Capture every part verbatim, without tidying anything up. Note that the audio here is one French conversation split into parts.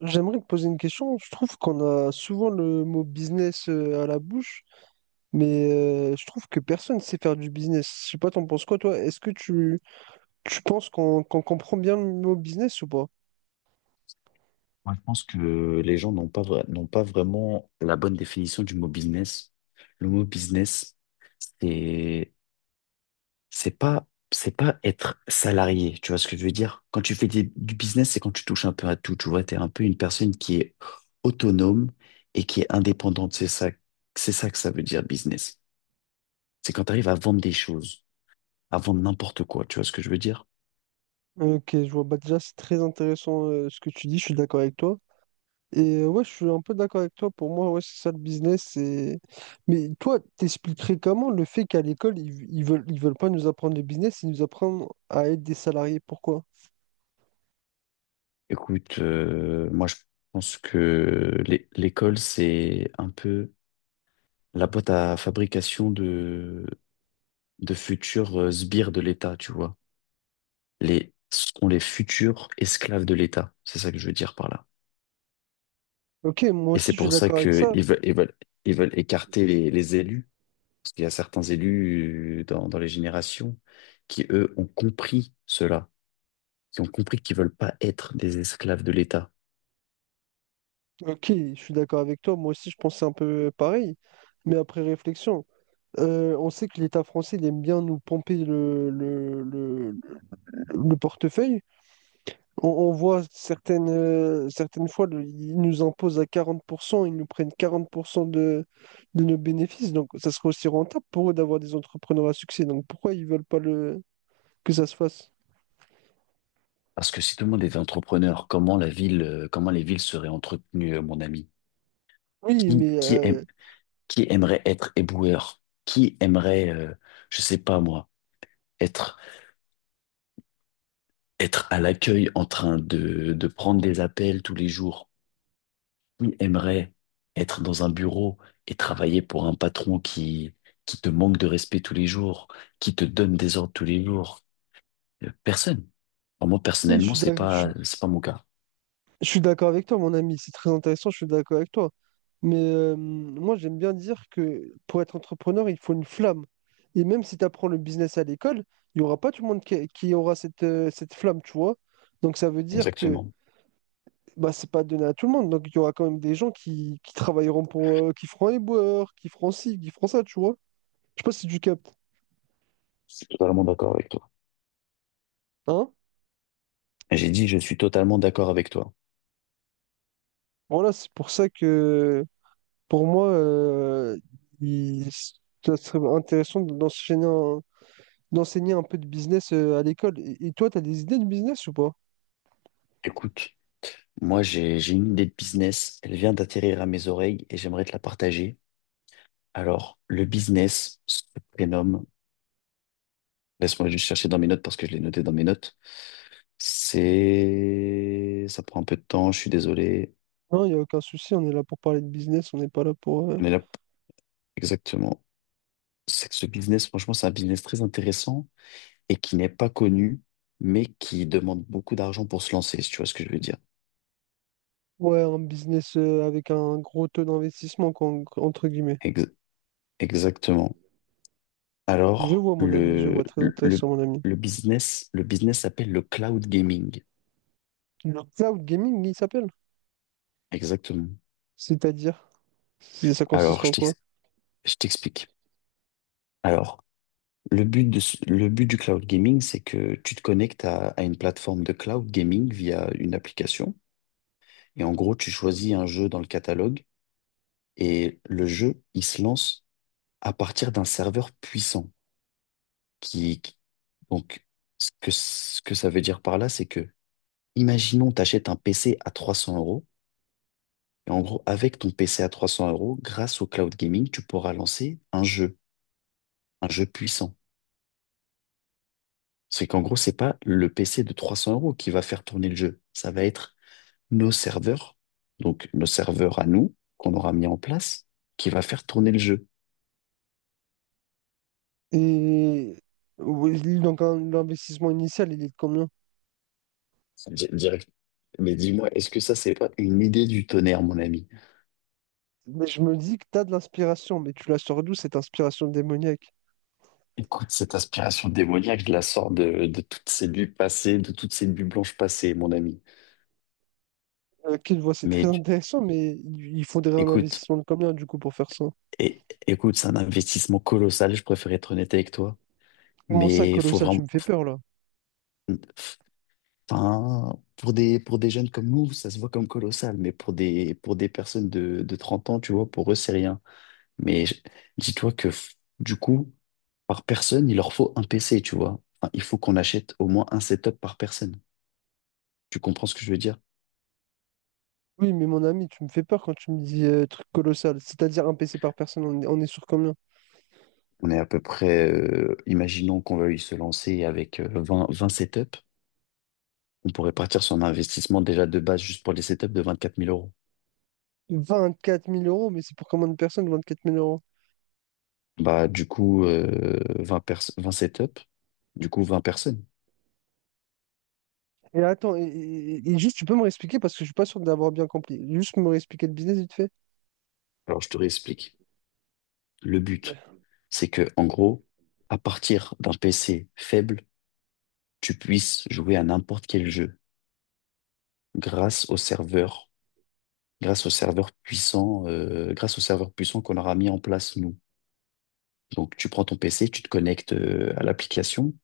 J'aimerais te poser une question. Je trouve qu'on a souvent le mot business euh, à la bouche, mais euh, je trouve que personne sait faire du business. Je sais pas, t'en penses quoi, toi? Est-ce que tu, tu penses qu'on qu'on comprend bien le mot business ou pas? Moi, je pense que les gens n'ont pas, vra- n'ont pas vraiment la bonne définition du mot business. Le mot business, c'est, c'est pas, c'est pas être salarié. Tu vois ce que je veux dire? Quand tu fais des- du business, c'est quand tu touches un peu à tout. Tu vois, t'es un peu une personne qui est autonome et qui est indépendante. C'est ça, c'est ça que ça veut dire business. C'est quand tu arrives à vendre des choses, à vendre n'importe quoi. Tu vois ce que je veux dire? Ok, je vois. Bah, déjà, c'est très intéressant euh, ce que tu dis. Je suis d'accord avec toi. Et euh, ouais, je suis un peu d'accord avec toi. Pour moi, ouais, c'est ça le business. c'est- Mais toi, t'expliquerais comment le fait qu'à l'école, ils, ils veulent, ils veulent pas nous apprendre le business, ils nous apprennent à être des salariés. Pourquoi? Écoute, euh, moi, je pense que l'é- l'école, c'est un peu la boîte à fabrication de, de futurs euh, sbires de l'État, tu vois. Les, sont les futurs esclaves de l'État. C'est ça que je veux dire par là. Ok, moi Et c'est aussi je suis pour ça d'accord avec ça. qu'ils veulent, ils veulent, ils veulent écarter les, les élus. Parce qu'il y a certains élus euh, dans, dans les générations qui, eux, ont compris cela, qui ont compris qu'ils veulent pas être des esclaves de l'État. Ok, je suis d'accord avec toi. Moi aussi je pensais un peu pareil. Mais après réflexion, euh, on sait que l'État français il aime bien nous pomper le, le, le, le portefeuille. On, on voit certaines, euh, certaines fois, le- ils nous imposent à quarante pour cent, ils nous prennent quarante pour cent de, de nos bénéfices. Donc, ça serait aussi rentable pour eux d'avoir des entrepreneurs à succès. Donc, pourquoi ils veulent pas le, que ça se fasse? Parce que si tout le monde était entrepreneur, comment la ville, euh, comment les villes seraient entretenues, euh, mon ami? Oui, Qui, mais qui euh, Qui aimerait être éboueur? Qui aimerait, euh, je sais pas moi, être, être à l'accueil en train de, de prendre des appels tous les jours? Qui aimerait être dans un bureau et travailler pour un patron qui, qui te manque de respect tous les jours, qui te donne des ordres tous les jours. Euh, Personne. Enfin, moi, oui, je personnellement, suis c'est d'ac- je pas, suis c'est pas mon cas. je suis d'accord avec toi, mon ami. C'est très intéressant, je suis d'accord avec toi. Mais euh, moi, j'aime bien dire que pour être entrepreneur, il faut une flamme. Et même si tu apprends le business à l'école, il n'y aura pas tout le monde qui, qui aura cette, euh, cette flamme, tu vois. Donc, ça veut dire que Exactement. bah, c'est pas donné à tout le monde. Donc, il y aura quand même des gens qui, qui travailleront pour, euh, qui feront les boueurs, qui feront ci, qui feront ça, tu vois. Je sais pas si tu captes, Je suis totalement d'accord avec toi. hein? J'ai dit, je suis totalement d'accord avec toi. Voilà, c'est pour ça que, pour moi, euh, il- ça serait intéressant d'enseigner un, d'enseigner un peu de business euh, à l'école. Et, et toi, t'as des idées de business ou pas? Écoute, moi, j'ai, j'ai une idée de business. Elle vient d'atterrir à mes oreilles et j'aimerais te la partager. Alors, le business se prénomme, laisse-moi juste chercher dans mes notes parce que je l'ai noté dans mes notes. C'est... Ça prend un peu de temps, je suis désolé. Non, il n'y a aucun souci, on est là pour parler de business, on n'est pas là pour, euh, Mais là, exactement. C'est que ce business, franchement, c'est un business très intéressant et qui n'est pas connu, mais qui demande beaucoup d'argent pour se lancer, si tu vois ce que je veux dire. ouais, un business euh, avec un gros taux d'investissement, quoi, en- entre guillemets. Ex- Exactement. Je Alors, vois, mon ami, je le, vois, très le, intéressant, le mon ami. le business, le business s'appelle le cloud gaming. Le cloud gaming, il s'appelle? Exactement. C'est-à-dire? C'est- Ça consiste Alors, je en quoi? t'ex- je t'explique. Alors, le but de ce- le but du cloud gaming, c'est que tu te connectes à, à une plateforme de cloud gaming via une application. Et en gros, tu choisis un jeu dans le catalogue et le jeu, il se lance à partir d'un serveur puissant. Qui, qui- donc, ce que, ce que ça veut dire par là, c'est que, imaginons, t'achètes un P C à trois cents euros. Et en gros, avec ton P C à trois cents euros, grâce au cloud gaming, tu pourras lancer un jeu, un jeu puissant. C'est qu'en gros, c'est pas le P C de trois cents euros qui va faire tourner le jeu. Ça va être nos serveurs, donc nos serveurs à nous, qu'on aura mis en place, qui va faire tourner le jeu. Et oui, donc un- l'investissement initial, il est de combien? Di- direct- Mais dis-moi, est-ce que ça, c'est pas une idée du tonnerre, mon ami? Mais je me dis que tu as de l'inspiration, mais tu la sors d'où cette inspiration démoniaque? Écoute, cette aspiration démoniaque, je la sors de, de toutes ces nuits passées, de toutes ces nuits blanches passées, mon ami. Ok, je voix c'est Mais très tu- intéressant, mais il il faudrait un Écoute, investissement de combien du coup pour faire ça? é- écoute, c'est un investissement colossal, je préfère être honnête avec toi. Comment ça, Mais il faut colossal, tu me vraiment. fais peur là? Enfin, pour des, pour des jeunes comme nous, ça se voit comme colossal, mais pour des, pour des personnes de, de trente ans, tu vois, pour eux, c'est rien. Mais je- Dis-toi que f- du coup, par personne, il leur faut un P C, tu vois. Enfin, il faut qu'on achète au moins un setup par personne. Tu comprends ce que je veux dire? Oui, mais mon ami, tu me fais peur quand tu me dis euh, truc colossal. C'est-à-dire un P C par personne, on est, on est sur combien? On est à peu près, euh, imaginons qu'on veuille se lancer avec euh, vingt vingt setups. On pourrait partir sur un investissement déjà de base juste pour les setups de vingt-quatre mille euros. Vingt-quatre mille euros, mais c'est pour combien de personnes, vingt-quatre mille euros? Bah, du coup, euh, vingt, pers- vingt setups, du coup vingt personnes. Et attends, et, et- et juste, tu peux me réexpliquer parce que je suis pas sûr d'avoir bien compris. Juste me réexpliquer le business vite fait. Alors, je te réexplique. Le but, c'est que, en gros, à partir d'un P C faible, tu puisses jouer à n'importe quel jeu. grâce au serveur, grâce au serveur puissant, euh, grâce au serveur puissant qu'on aura mis en place nous. Donc tu prends ton P C, tu te connectes euh, à l'application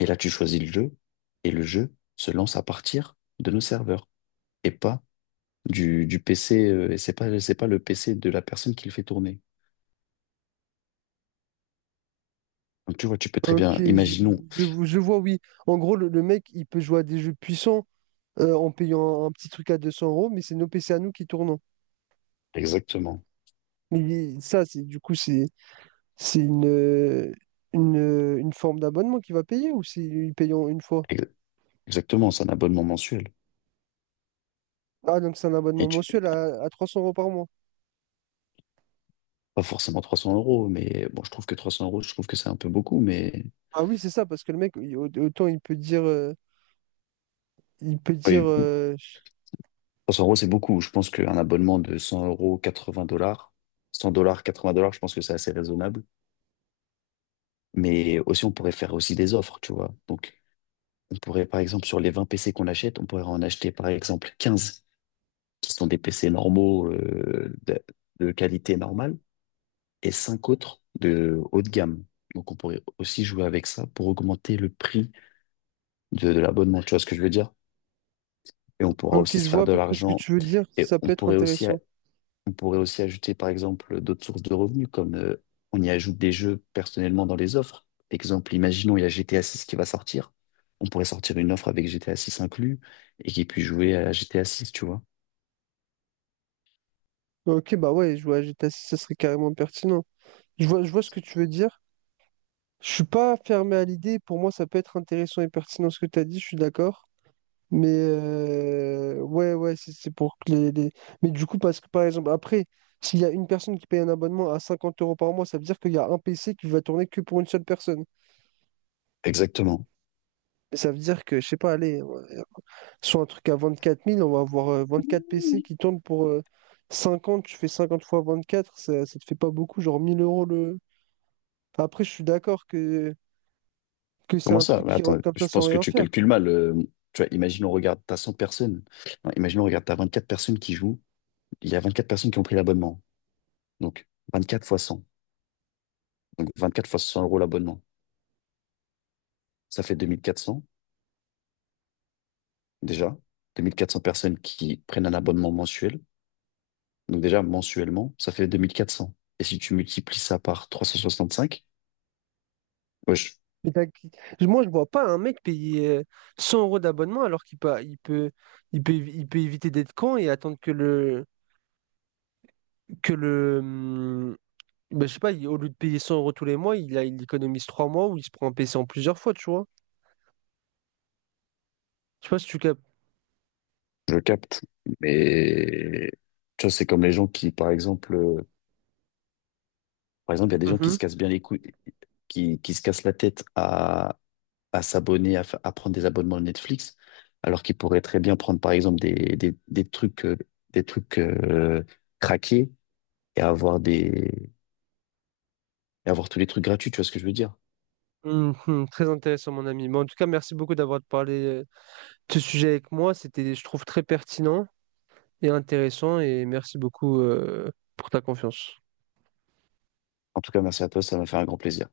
et là tu choisis le jeu et le jeu se lance à partir de nos serveurs et pas du, du P C. Euh, et c'est pas c'est pas le P C de la personne qui le fait tourner. Donc tu vois, tu peux très Ok, bien, je, imaginons je, vo- je vois, oui. En gros, le, le mec, il peut jouer à des jeux puissants euh, en payant un, un petit truc à deux cents euros, mais c'est nos P C à nous qui tournent. exactement, Mais il- ça, c'est du coup, c'est c'est une, euh, une, euh, une forme d'abonnement qu'il va payer ou c'est il paye en une fois? ex- exactement, c'est un abonnement mensuel. Ah, donc c'est un Et abonnement tu, mensuel à, à trois cents euros par mois. Pas forcément trois cents euros, mais bon, je trouve que trois cents euros, je trouve que c'est un peu beaucoup, mais Ah oui, c'est ça, parce que le mec, il- au- autant il peut dire, euh, il peut dire, oui, euh, trois cents euros, c'est beaucoup. Je pense qu'un abonnement de cent euros, quatre-vingts dollars, cent dollars, quatre-vingts dollars, je pense que c'est assez raisonnable. Mais aussi, on pourrait faire aussi des offres, tu vois. Donc, on pourrait, par exemple, sur les vingt P C qu'on achète, on pourrait en acheter, par exemple, quinze qui sont des P C normaux, euh, de, de qualité normale, et cinq autres de haut de gamme. Donc, on pourrait aussi jouer avec ça pour augmenter le prix de, de l'abonnement, tu vois ce que je veux dire? Et on pourra ok, aussi se je vois faire à de peu près ce que l'argent. tu veux dire, Et ça on peut être pourrait aussi intéressant. On pourrait aussi ajouter, par exemple, d'autres sources de revenus, comme euh, on y ajoute des jeux personnellement dans les offres. Exemple, imaginons, il y a G T A six qui va sortir. On pourrait sortir une offre avec G T A six inclus et qui puisse jouer à G T A six, tu vois. Ok, bah ouais, jouer à G T A six, ça serait carrément pertinent. Je vois, je vois ce que tu veux dire. Je suis pas fermé à l'idée. Pour moi, ça peut être intéressant et pertinent ce que tu as dit, je suis d'accord. Mais euh, ouais, ouais, c'est c'est pour que les, les- Mais du coup, parce que par exemple, après, s'il y a une personne qui paye un abonnement à cinquante euros par mois, ça veut dire qu'il y a un P C qui va tourner que pour une seule personne. Exactement. Mais ça veut dire que, je sais pas, allez. Soit un truc à vingt-quatre mille, on va avoir euh, vingt-quatre P C qui tournent pour euh, cinquante. Tu fais cinquante fois vingt-quatre, ça, ça te fait pas beaucoup, genre mille euros le. Après, je suis d'accord que, que c'est Comment un ça? truc Mais qui attends, rentre comme ça je sans pense que rien tu faire. calcules mal. Euh, tu vois, imagine, on regarde, t'as cent personnes. Non, imagine, on regarde, t'as vingt-quatre personnes qui jouent. Il y a vingt-quatre personnes qui ont pris l'abonnement. Donc, vingt-quatre fois cent. Donc, vingt-quatre fois cent euros l'abonnement. Ça fait deux mille quatre cents, déjà. deux mille quatre cents personnes qui prennent un abonnement mensuel. Donc déjà, mensuellement, ça fait deux mille quatre cents. Et si tu multiplies ça par trois cent soixante-cinq, ouais, je, Mais t'as- Moi, je vois pas un mec payer euh, cent euros d'abonnement alors qu'il peut, il peut, il peut, il peut éviter d'être con et attendre que le, que le, hum, ben, je sais pas, il- au lieu de payer cent euros tous les mois, il, a- il économise trois mois ou il se prend un P C en plusieurs fois, tu vois. Je sais pas si tu captes. je capte. Mais tu vois, c'est comme les gens qui, par exemple, euh, par exemple, il y a des gens qui Mhm. se cassent bien les couilles, qui, qui se cassent la tête à, à s'abonner, à, fa- à prendre des abonnements Netflix, alors qu'ils pourraient très bien prendre, par exemple, des, des, des trucs, euh, des trucs euh, craqués et avoir des, et avoir tous les trucs gratuits, tu vois ce que je veux dire? Mhm. Très intéressant, mon ami. Mais en tout cas, merci beaucoup d'avoir parlé euh, de ce sujet avec moi. C'était, je trouve, très pertinent et intéressant. Et merci beaucoup, euh, pour ta confiance. En tout cas, merci à toi, ça m'a fait un grand plaisir.